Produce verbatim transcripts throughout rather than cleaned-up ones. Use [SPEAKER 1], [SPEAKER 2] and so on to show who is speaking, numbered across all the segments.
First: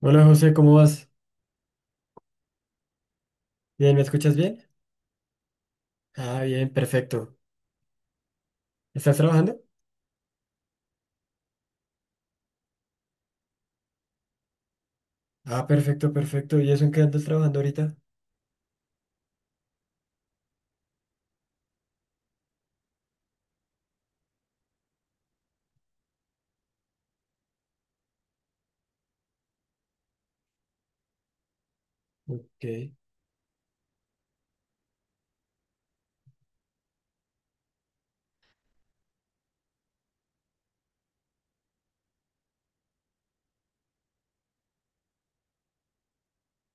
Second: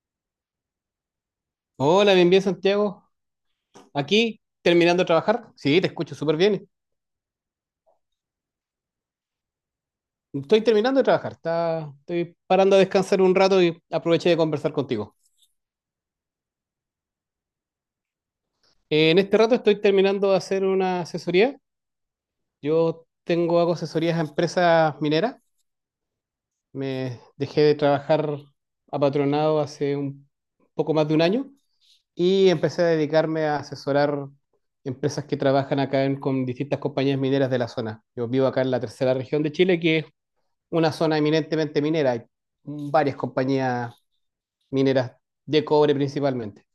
[SPEAKER 1] Hola José, ¿cómo vas?
[SPEAKER 2] Hola, bien, bien, Santiago.
[SPEAKER 1] Bien, ¿me escuchas
[SPEAKER 2] Aquí,
[SPEAKER 1] bien?
[SPEAKER 2] terminando de trabajar. Sí, te escucho súper
[SPEAKER 1] Ah,
[SPEAKER 2] bien.
[SPEAKER 1] bien, perfecto. ¿Estás trabajando?
[SPEAKER 2] Estoy terminando de trabajar. Está, estoy parando a descansar un rato y aproveché de conversar contigo.
[SPEAKER 1] Ah, perfecto, perfecto. ¿Y eso en qué andas trabajando ahorita?
[SPEAKER 2] En este rato estoy terminando de hacer una asesoría. Yo tengo, hago asesorías a empresas mineras. Me dejé de trabajar apatronado hace un poco más de un año y
[SPEAKER 1] Ok.
[SPEAKER 2] empecé a dedicarme a asesorar empresas que trabajan acá en- con distintas compañías mineras de la zona. Yo vivo acá en la tercera región de Chile, que es una zona eminentemente minera. Hay varias compañías mineras de cobre principalmente.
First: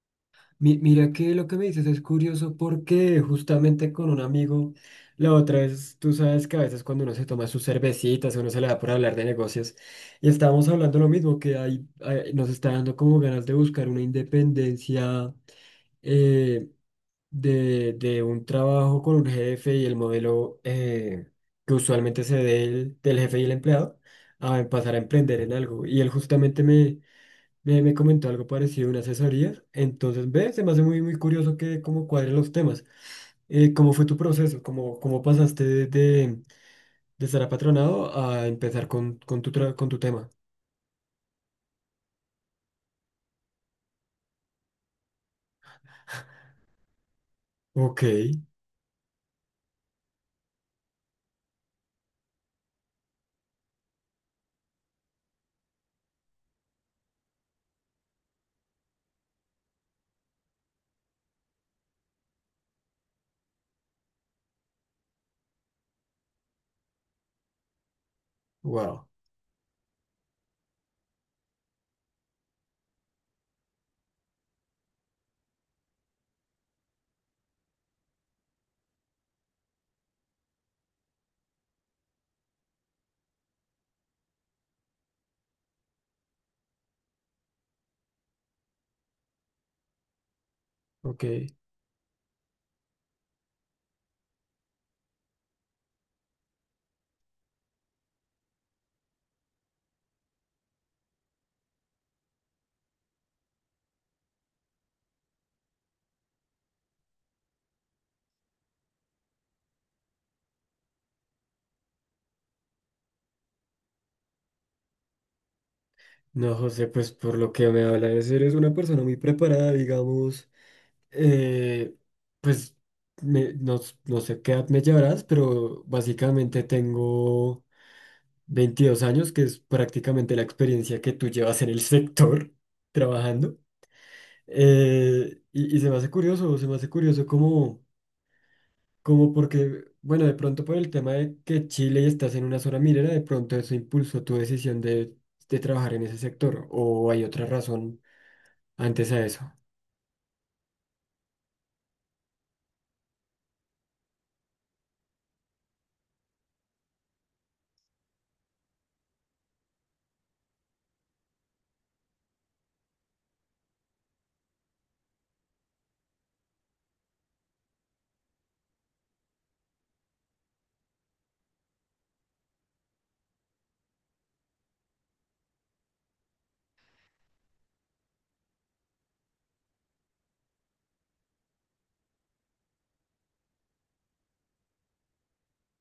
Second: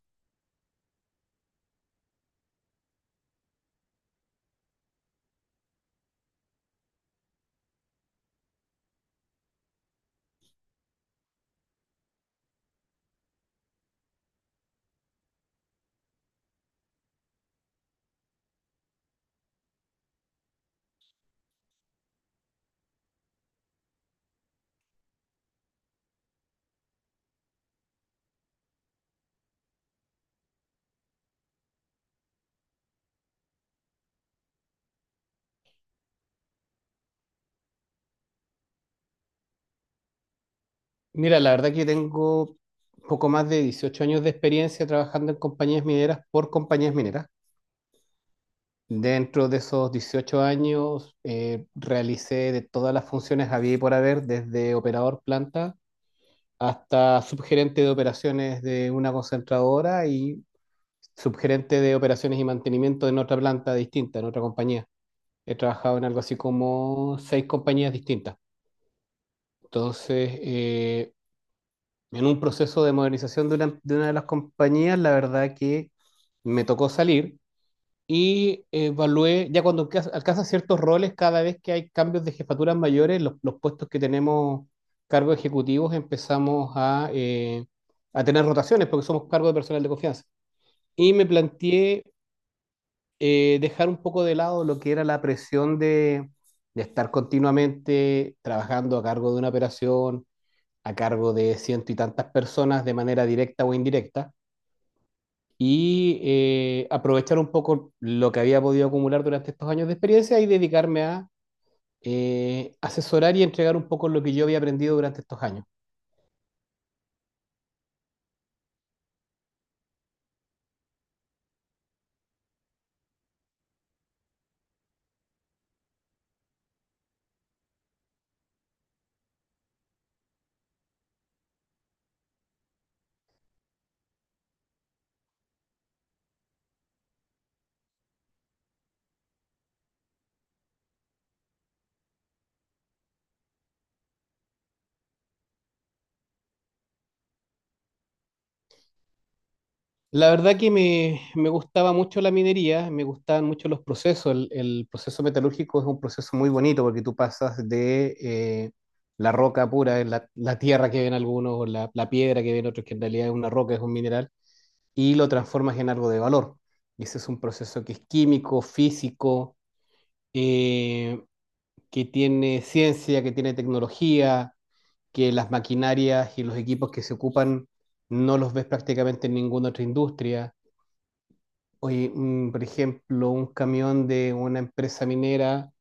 [SPEAKER 1] Mi- mira que lo que me dices es curioso porque justamente con un amigo, la otra vez, tú sabes que a veces cuando uno se toma sus cervecitas, uno se le da por hablar de negocios, y estábamos hablando lo mismo, que hay, hay- nos está dando como ganas de buscar una independencia. eh, de, de un trabajo con un jefe y el modelo eh, que usualmente se dé el- del jefe y el empleado a pasar a emprender en algo. Y él justamente me, me, me comentó algo parecido, una asesoría. Entonces, ve, se me hace muy, muy curioso que cómo cuadren los temas. Eh, ¿cómo fue tu proceso? ¿Cómo, ¿cómo pasaste de, de, de estar apatronado a empezar con, con tu, tra- con tu tema?
[SPEAKER 2] Mira, la verdad que tengo poco más de dieciocho años de experiencia trabajando en compañías mineras por compañías mineras.
[SPEAKER 1] Ok,
[SPEAKER 2] Dentro de esos dieciocho años eh, realicé de todas las funciones había y por haber, desde operador planta hasta subgerente de operaciones de una concentradora y subgerente de operaciones y mantenimiento en otra planta distinta, en otra compañía. He trabajado en algo así como seis compañías distintas.
[SPEAKER 1] wow,
[SPEAKER 2] Entonces, eh, en un proceso de modernización de una, de una de las compañías, la verdad que me tocó salir y evalué, ya cuando alca- alcanzas ciertos roles, cada vez que hay cambios de jefaturas mayores, los, los puestos que tenemos cargos ejecutivos, empezamos a, eh, a tener rotaciones porque somos cargos de personal de confianza. Y
[SPEAKER 1] ok.
[SPEAKER 2] me planteé eh, dejar un poco de lado lo que era la presión de, de estar continuamente trabajando a cargo de una operación, a cargo de ciento y tantas personas de manera directa o indirecta, y eh, aprovechar un poco lo que había podido acumular durante estos años de experiencia y dedicarme a eh, asesorar y entregar un poco lo que yo había aprendido durante estos años.
[SPEAKER 1] No, José, pues por lo que me hablas, eres eres una persona muy preparada, digamos. Eh, pues me- no, s- no sé qué edad me llevarás, pero básicamente tengo veintidós años, que es prácticamente la experiencia que tú llevas en el sector trabajando. Eh, y, y se me hace curioso, se me hace curioso como, como porque, bueno, de pronto por el tema de que Chile y estás en una zona minera, de pronto eso impulsó tu decisión de, de trabajar en ese sector, o hay otra razón antes a eso.
[SPEAKER 2] La verdad que me, me gustaba mucho la minería, me gustaban mucho los procesos. El, el proceso metalúrgico es un proceso muy bonito porque tú pasas de eh, la roca pura, la, la tierra que ven algunos, o la, la piedra que ven otros, que en realidad es una roca, es un mineral, y lo transformas en algo de valor. Y ese es un proceso que es químico, físico, eh, que tiene ciencia, que tiene tecnología, que las maquinarias y los equipos que se ocupan no los ves prácticamente en ninguna otra industria. Oye, mm, por ejemplo, un camión de una empresa minera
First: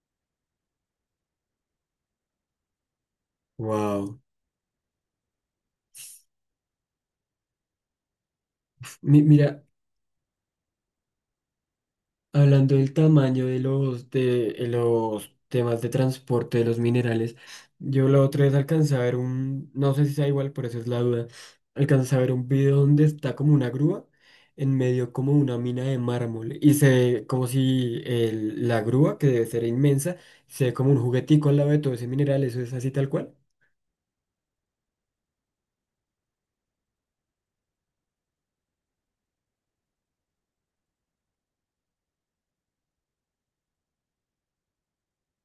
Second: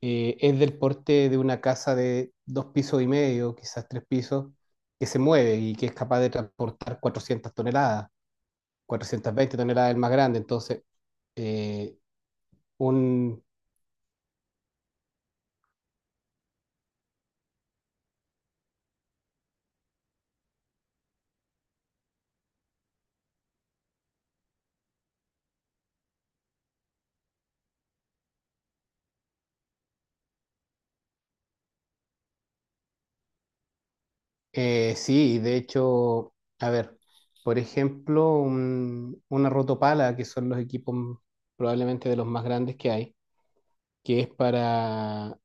[SPEAKER 2] eh, es del porte de una casa de dos pisos y medio, quizás tres
[SPEAKER 1] Wow.
[SPEAKER 2] pisos, que se mueve y que es capaz de transportar cuatrocientas toneladas,
[SPEAKER 1] Mi-
[SPEAKER 2] cuatrocientas veinte
[SPEAKER 1] mira,
[SPEAKER 2] toneladas el más grande. Entonces, eh,
[SPEAKER 1] Hablando del
[SPEAKER 2] un,
[SPEAKER 1] tamaño de los, de, de los temas de transporte de los minerales, yo la otra vez alcancé a ver un, no sé si sea igual, por eso es la duda, alcancé a ver un video donde está como una grúa en medio como una mina de mármol y se ve como si el- la grúa, que debe ser inmensa, se ve como un juguetico al lado de todo ese mineral, eso es así tal cual.
[SPEAKER 2] eh, sí, de hecho, a ver, por ejemplo, un- una rotopala, que son los equipos probablemente de los más grandes que hay, que es para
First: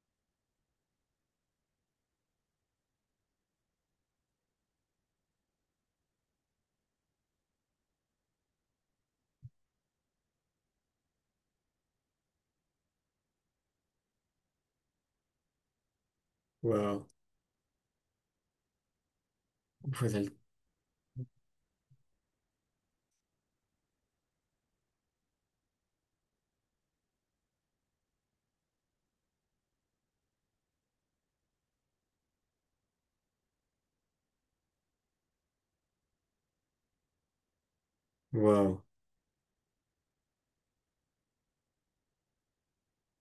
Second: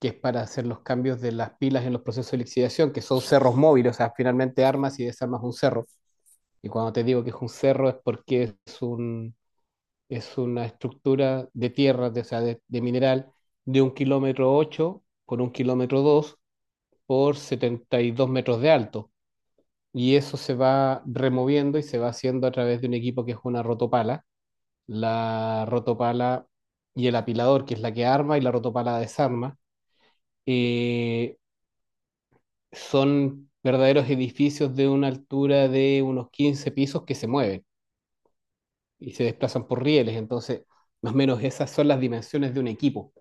[SPEAKER 2] que es para hacer los cambios de las pilas en los procesos de lixiviación, que son cerros móviles, o sea, finalmente armas y desarmas un cerro. Y cuando te digo que es un cerro es porque es, un, es una estructura de tierra, de, o sea, de, de mineral, de un kilómetro ocho por un kilómetro dos
[SPEAKER 1] Wow,
[SPEAKER 2] por setenta y dos metros de alto.
[SPEAKER 1] fue
[SPEAKER 2] Y
[SPEAKER 1] el,
[SPEAKER 2] eso se va removiendo y se va haciendo a través de un equipo que es una rotopala. La rotopala y el apilador, que es la que arma y la rotopala desarma. Eh, Son verdaderos edificios de una altura de unos quince pisos que se mueven
[SPEAKER 1] wow.
[SPEAKER 2] y se desplazan por rieles. Entonces, más o menos esas son las dimensiones de un equipo.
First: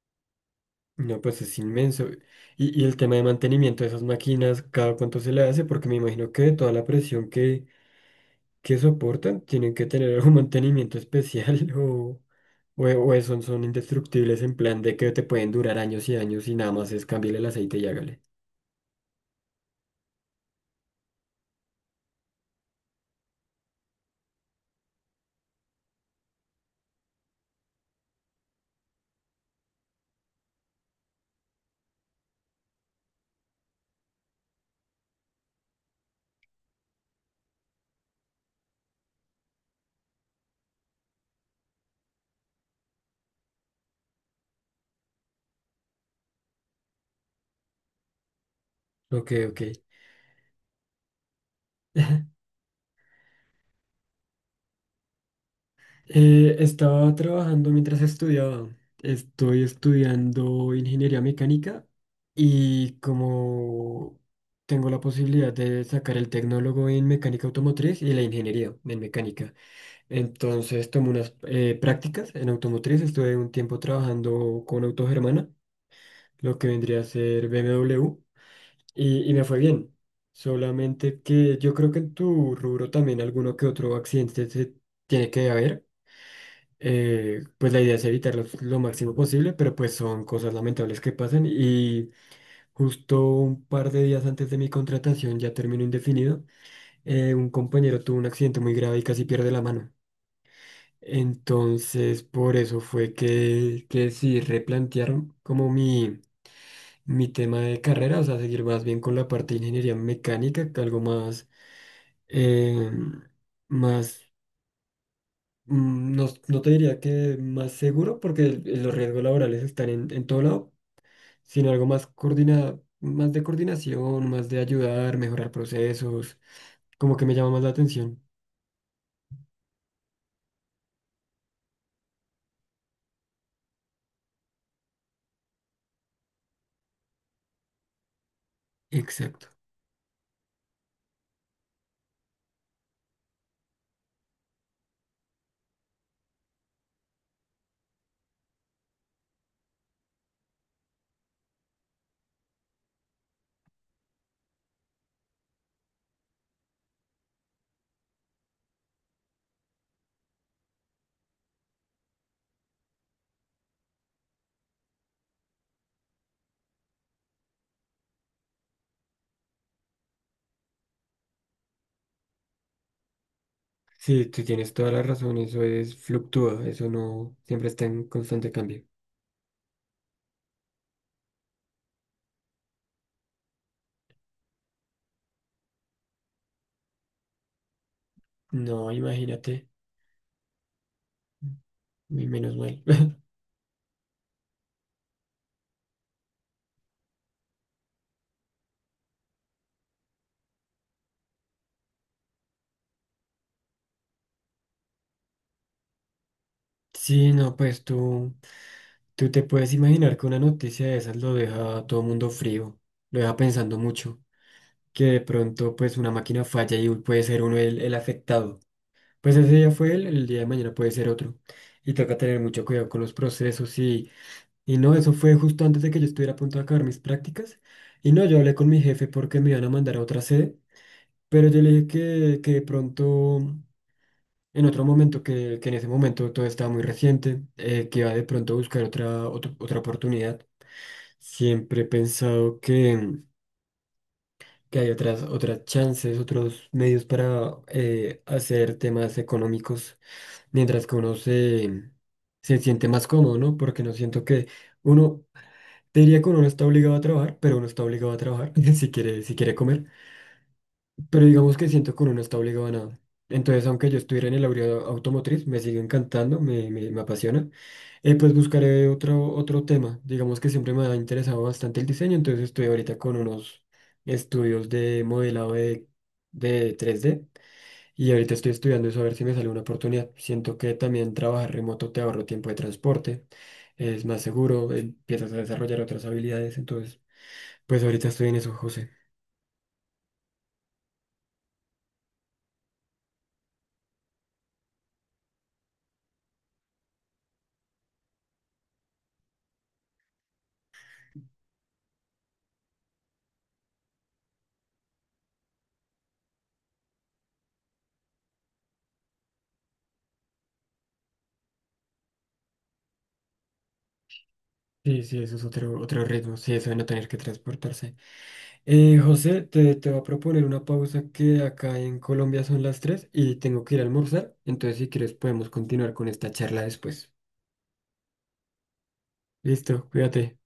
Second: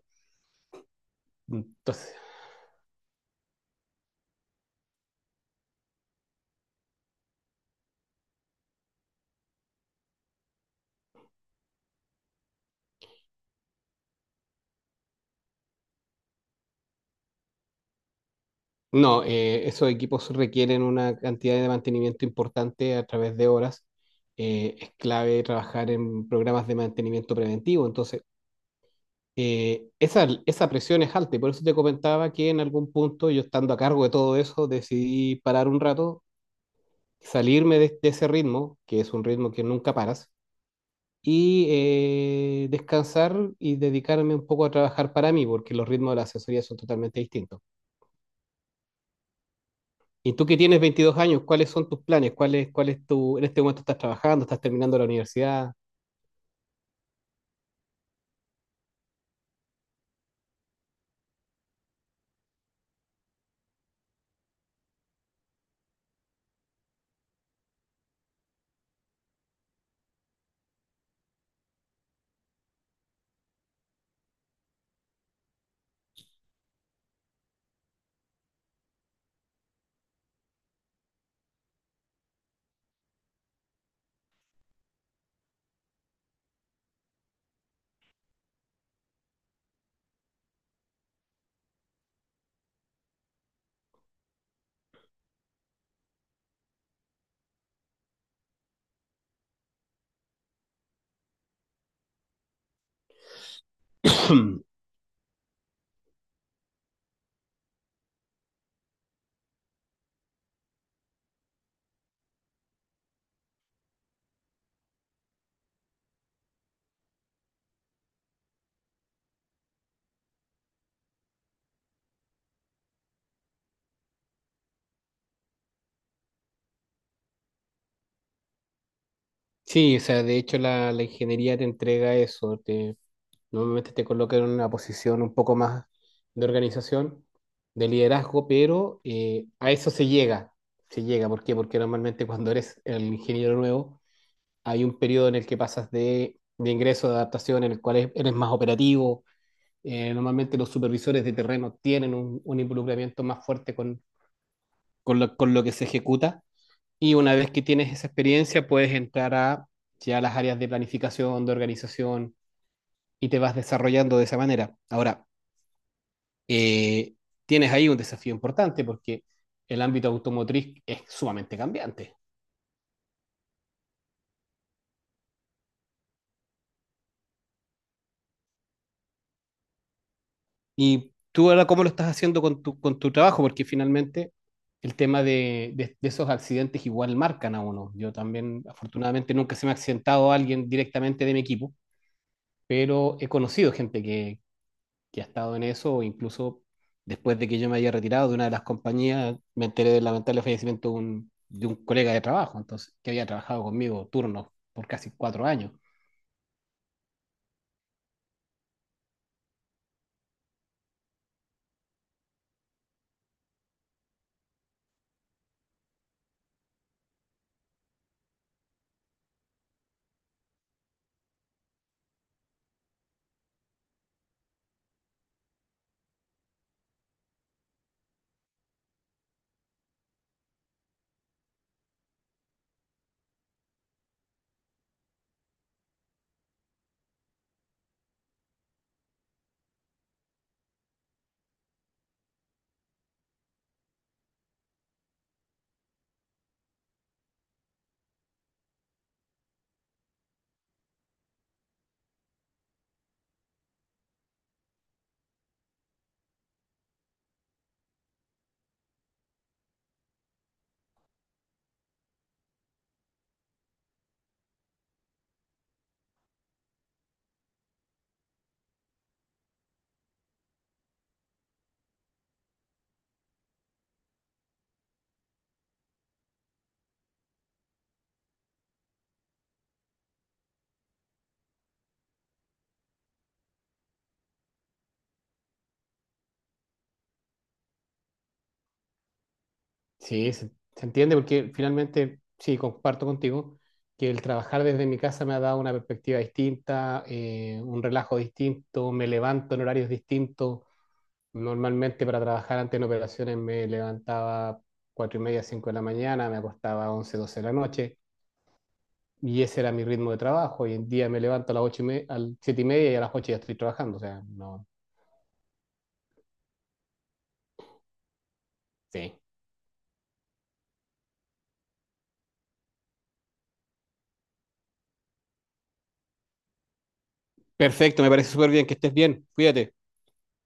[SPEAKER 1] No, pues es inmenso.
[SPEAKER 2] Entonces,
[SPEAKER 1] Y, y el tema de mantenimiento de esas máquinas, ¿cada cuánto se le hace? Porque me imagino que de toda la presión que, que soportan, tienen que tener algún mantenimiento especial o, o, o son, son indestructibles en plan de que te pueden durar años y años y nada más es cambiarle el aceite y hágale.
[SPEAKER 2] no, eh, Esos equipos requieren una cantidad de mantenimiento importante a través de horas. Eh, es clave trabajar en programas de mantenimiento preventivo. Entonces, eh, esa, esa presión es alta y por eso te comentaba que en algún punto yo estando a cargo de todo eso decidí parar un rato, salirme de, de ese ritmo, que es un ritmo que nunca paras, y eh, descansar y dedicarme un poco a trabajar para mí, porque los ritmos de la asesoría son totalmente distintos.
[SPEAKER 1] Ok, ok.
[SPEAKER 2] Y tú que tienes veintidós años, ¿cuáles son tus planes? ¿Cuál es, cuál es tu, en este momento estás trabajando, estás terminando la universidad?
[SPEAKER 1] Eh, estaba trabajando mientras estudiaba. Estoy estudiando ingeniería mecánica y como tengo la posibilidad de sacar el tecnólogo en mecánica automotriz y la ingeniería en mecánica. Entonces tomé unas eh, prácticas en automotriz. Estuve un tiempo trabajando con Autogermana, lo que vendría a ser B M W, y, y me fue bien. Solamente que yo creo que en tu rubro también alguno que otro accidente se tiene que haber eh, pues la idea es evitarlos lo máximo posible, pero pues son cosas lamentables que pasan y justo un par de días antes de mi contratación, ya término indefinido, eh, un compañero tuvo un accidente muy grave y casi pierde la mano. Entonces, por eso fue que, que sí replantear como mi, mi tema de carrera, o sea, seguir más bien con la parte de ingeniería mecánica, que algo más, eh, más Mm, no, no te diría que más seguro, porque el- los riesgos laborales están en, en todo lado, sino algo más coordina, más de coordinación, más de ayudar, mejorar procesos, como que me llama más la atención.
[SPEAKER 2] Sí, o sea, de hecho la, la ingeniería te entrega eso, te normalmente te colocan en una posición un poco más de organización, de liderazgo, pero eh,
[SPEAKER 1] Exacto.
[SPEAKER 2] a eso se llega. Se llega, ¿por qué? Porque normalmente cuando eres el ingeniero nuevo, hay un periodo en el que pasas de, de ingreso, de adaptación, en el cual es- eres más operativo. Eh, normalmente los supervisores de terreno tienen un, un involucramiento más fuerte con, con lo, con lo que se ejecuta. Y una vez que tienes esa experiencia, puedes entrar a ya las áreas de planificación, de organización, y te vas desarrollando de esa manera. Ahora, eh, tienes ahí un desafío importante porque el ámbito automotriz es sumamente cambiante.
[SPEAKER 1] Sí, tú tienes toda la razón, eso es fluctúa, eso no siempre está en constante cambio.
[SPEAKER 2] Y tú ahora, ¿cómo lo estás haciendo con tu, con tu trabajo? Porque finalmente el tema de, de- de esos accidentes igual marcan a uno. Yo también,
[SPEAKER 1] No,
[SPEAKER 2] afortunadamente, nunca se
[SPEAKER 1] imagínate,
[SPEAKER 2] me ha accidentado alguien directamente de mi equipo,
[SPEAKER 1] y menos mal.
[SPEAKER 2] pero he conocido gente que, que ha estado en eso, incluso después de que yo me haya retirado de una de las compañías, me enteré del lamentable fallecimiento de un, de un colega de trabajo, entonces, que había trabajado conmigo turnos por casi cuatro años.
[SPEAKER 1] Sí, no, pues tú, tú te puedes imaginar que una noticia de esas lo deja a todo mundo frío, lo deja pensando mucho. Que de pronto pues una máquina falla y puede ser uno el, el afectado. Pues ese día fue él, el día de mañana puede ser otro. Y toca tener mucho cuidado con los procesos y, y no, eso fue justo antes de que yo estuviera a punto de acabar mis prácticas. Y no, yo hablé con mi jefe porque me iban a mandar a otra sede, pero yo le dije que, que de pronto, en otro momento, que, que en ese momento todo estaba muy reciente, eh, que iba de pronto a buscar otra, otra, otra oportunidad. Siempre he pensado que... que hay otras, otras chances, otros medios para eh, hacer temas económicos, mientras que uno se, se siente más cómodo, ¿no? Porque no siento que uno, te diría que uno no está obligado a trabajar, pero uno está obligado a trabajar si quiere, si quiere comer. Pero digamos que siento que uno no está obligado a nada. Entonces, aunque yo estuviera en el área automotriz, me sigue encantando, me, me, me apasiona. Eh, pues buscaré otro, otro tema. Digamos que siempre me ha interesado bastante el diseño, entonces estoy ahorita con unos estudios de modelado de, de tres D y ahorita estoy estudiando eso a ver si me sale una oportunidad. Siento que también trabajar remoto te ahorro tiempo de transporte, es más seguro, empiezas a desarrollar otras habilidades, entonces, pues ahorita estoy en eso, José.
[SPEAKER 2] Sí, se, Se entiende porque finalmente, sí, comparto contigo que el trabajar desde mi casa me ha dado una perspectiva distinta, eh, un relajo distinto, me levanto en horarios distintos. Normalmente para trabajar antes en operaciones me levantaba cuatro y media, cinco de la mañana, me acostaba once doce de la noche y ese era mi ritmo de trabajo. Hoy en día me levanto a las ocho y me- a las siete y media, y a las ocho ya estoy trabajando. O sea, no,
[SPEAKER 1] Sí, sí, eso es otro, otro ritmo, sí, eso de no tener que transportarse. Eh,
[SPEAKER 2] sí.
[SPEAKER 1] José, te, te voy a proponer una pausa que acá en Colombia son las tres y tengo que ir a almorzar, entonces si quieres podemos continuar con esta charla después.
[SPEAKER 2] Perfecto, me parece súper bien, que estés bien, cuídate.
[SPEAKER 1] Listo, cuídate.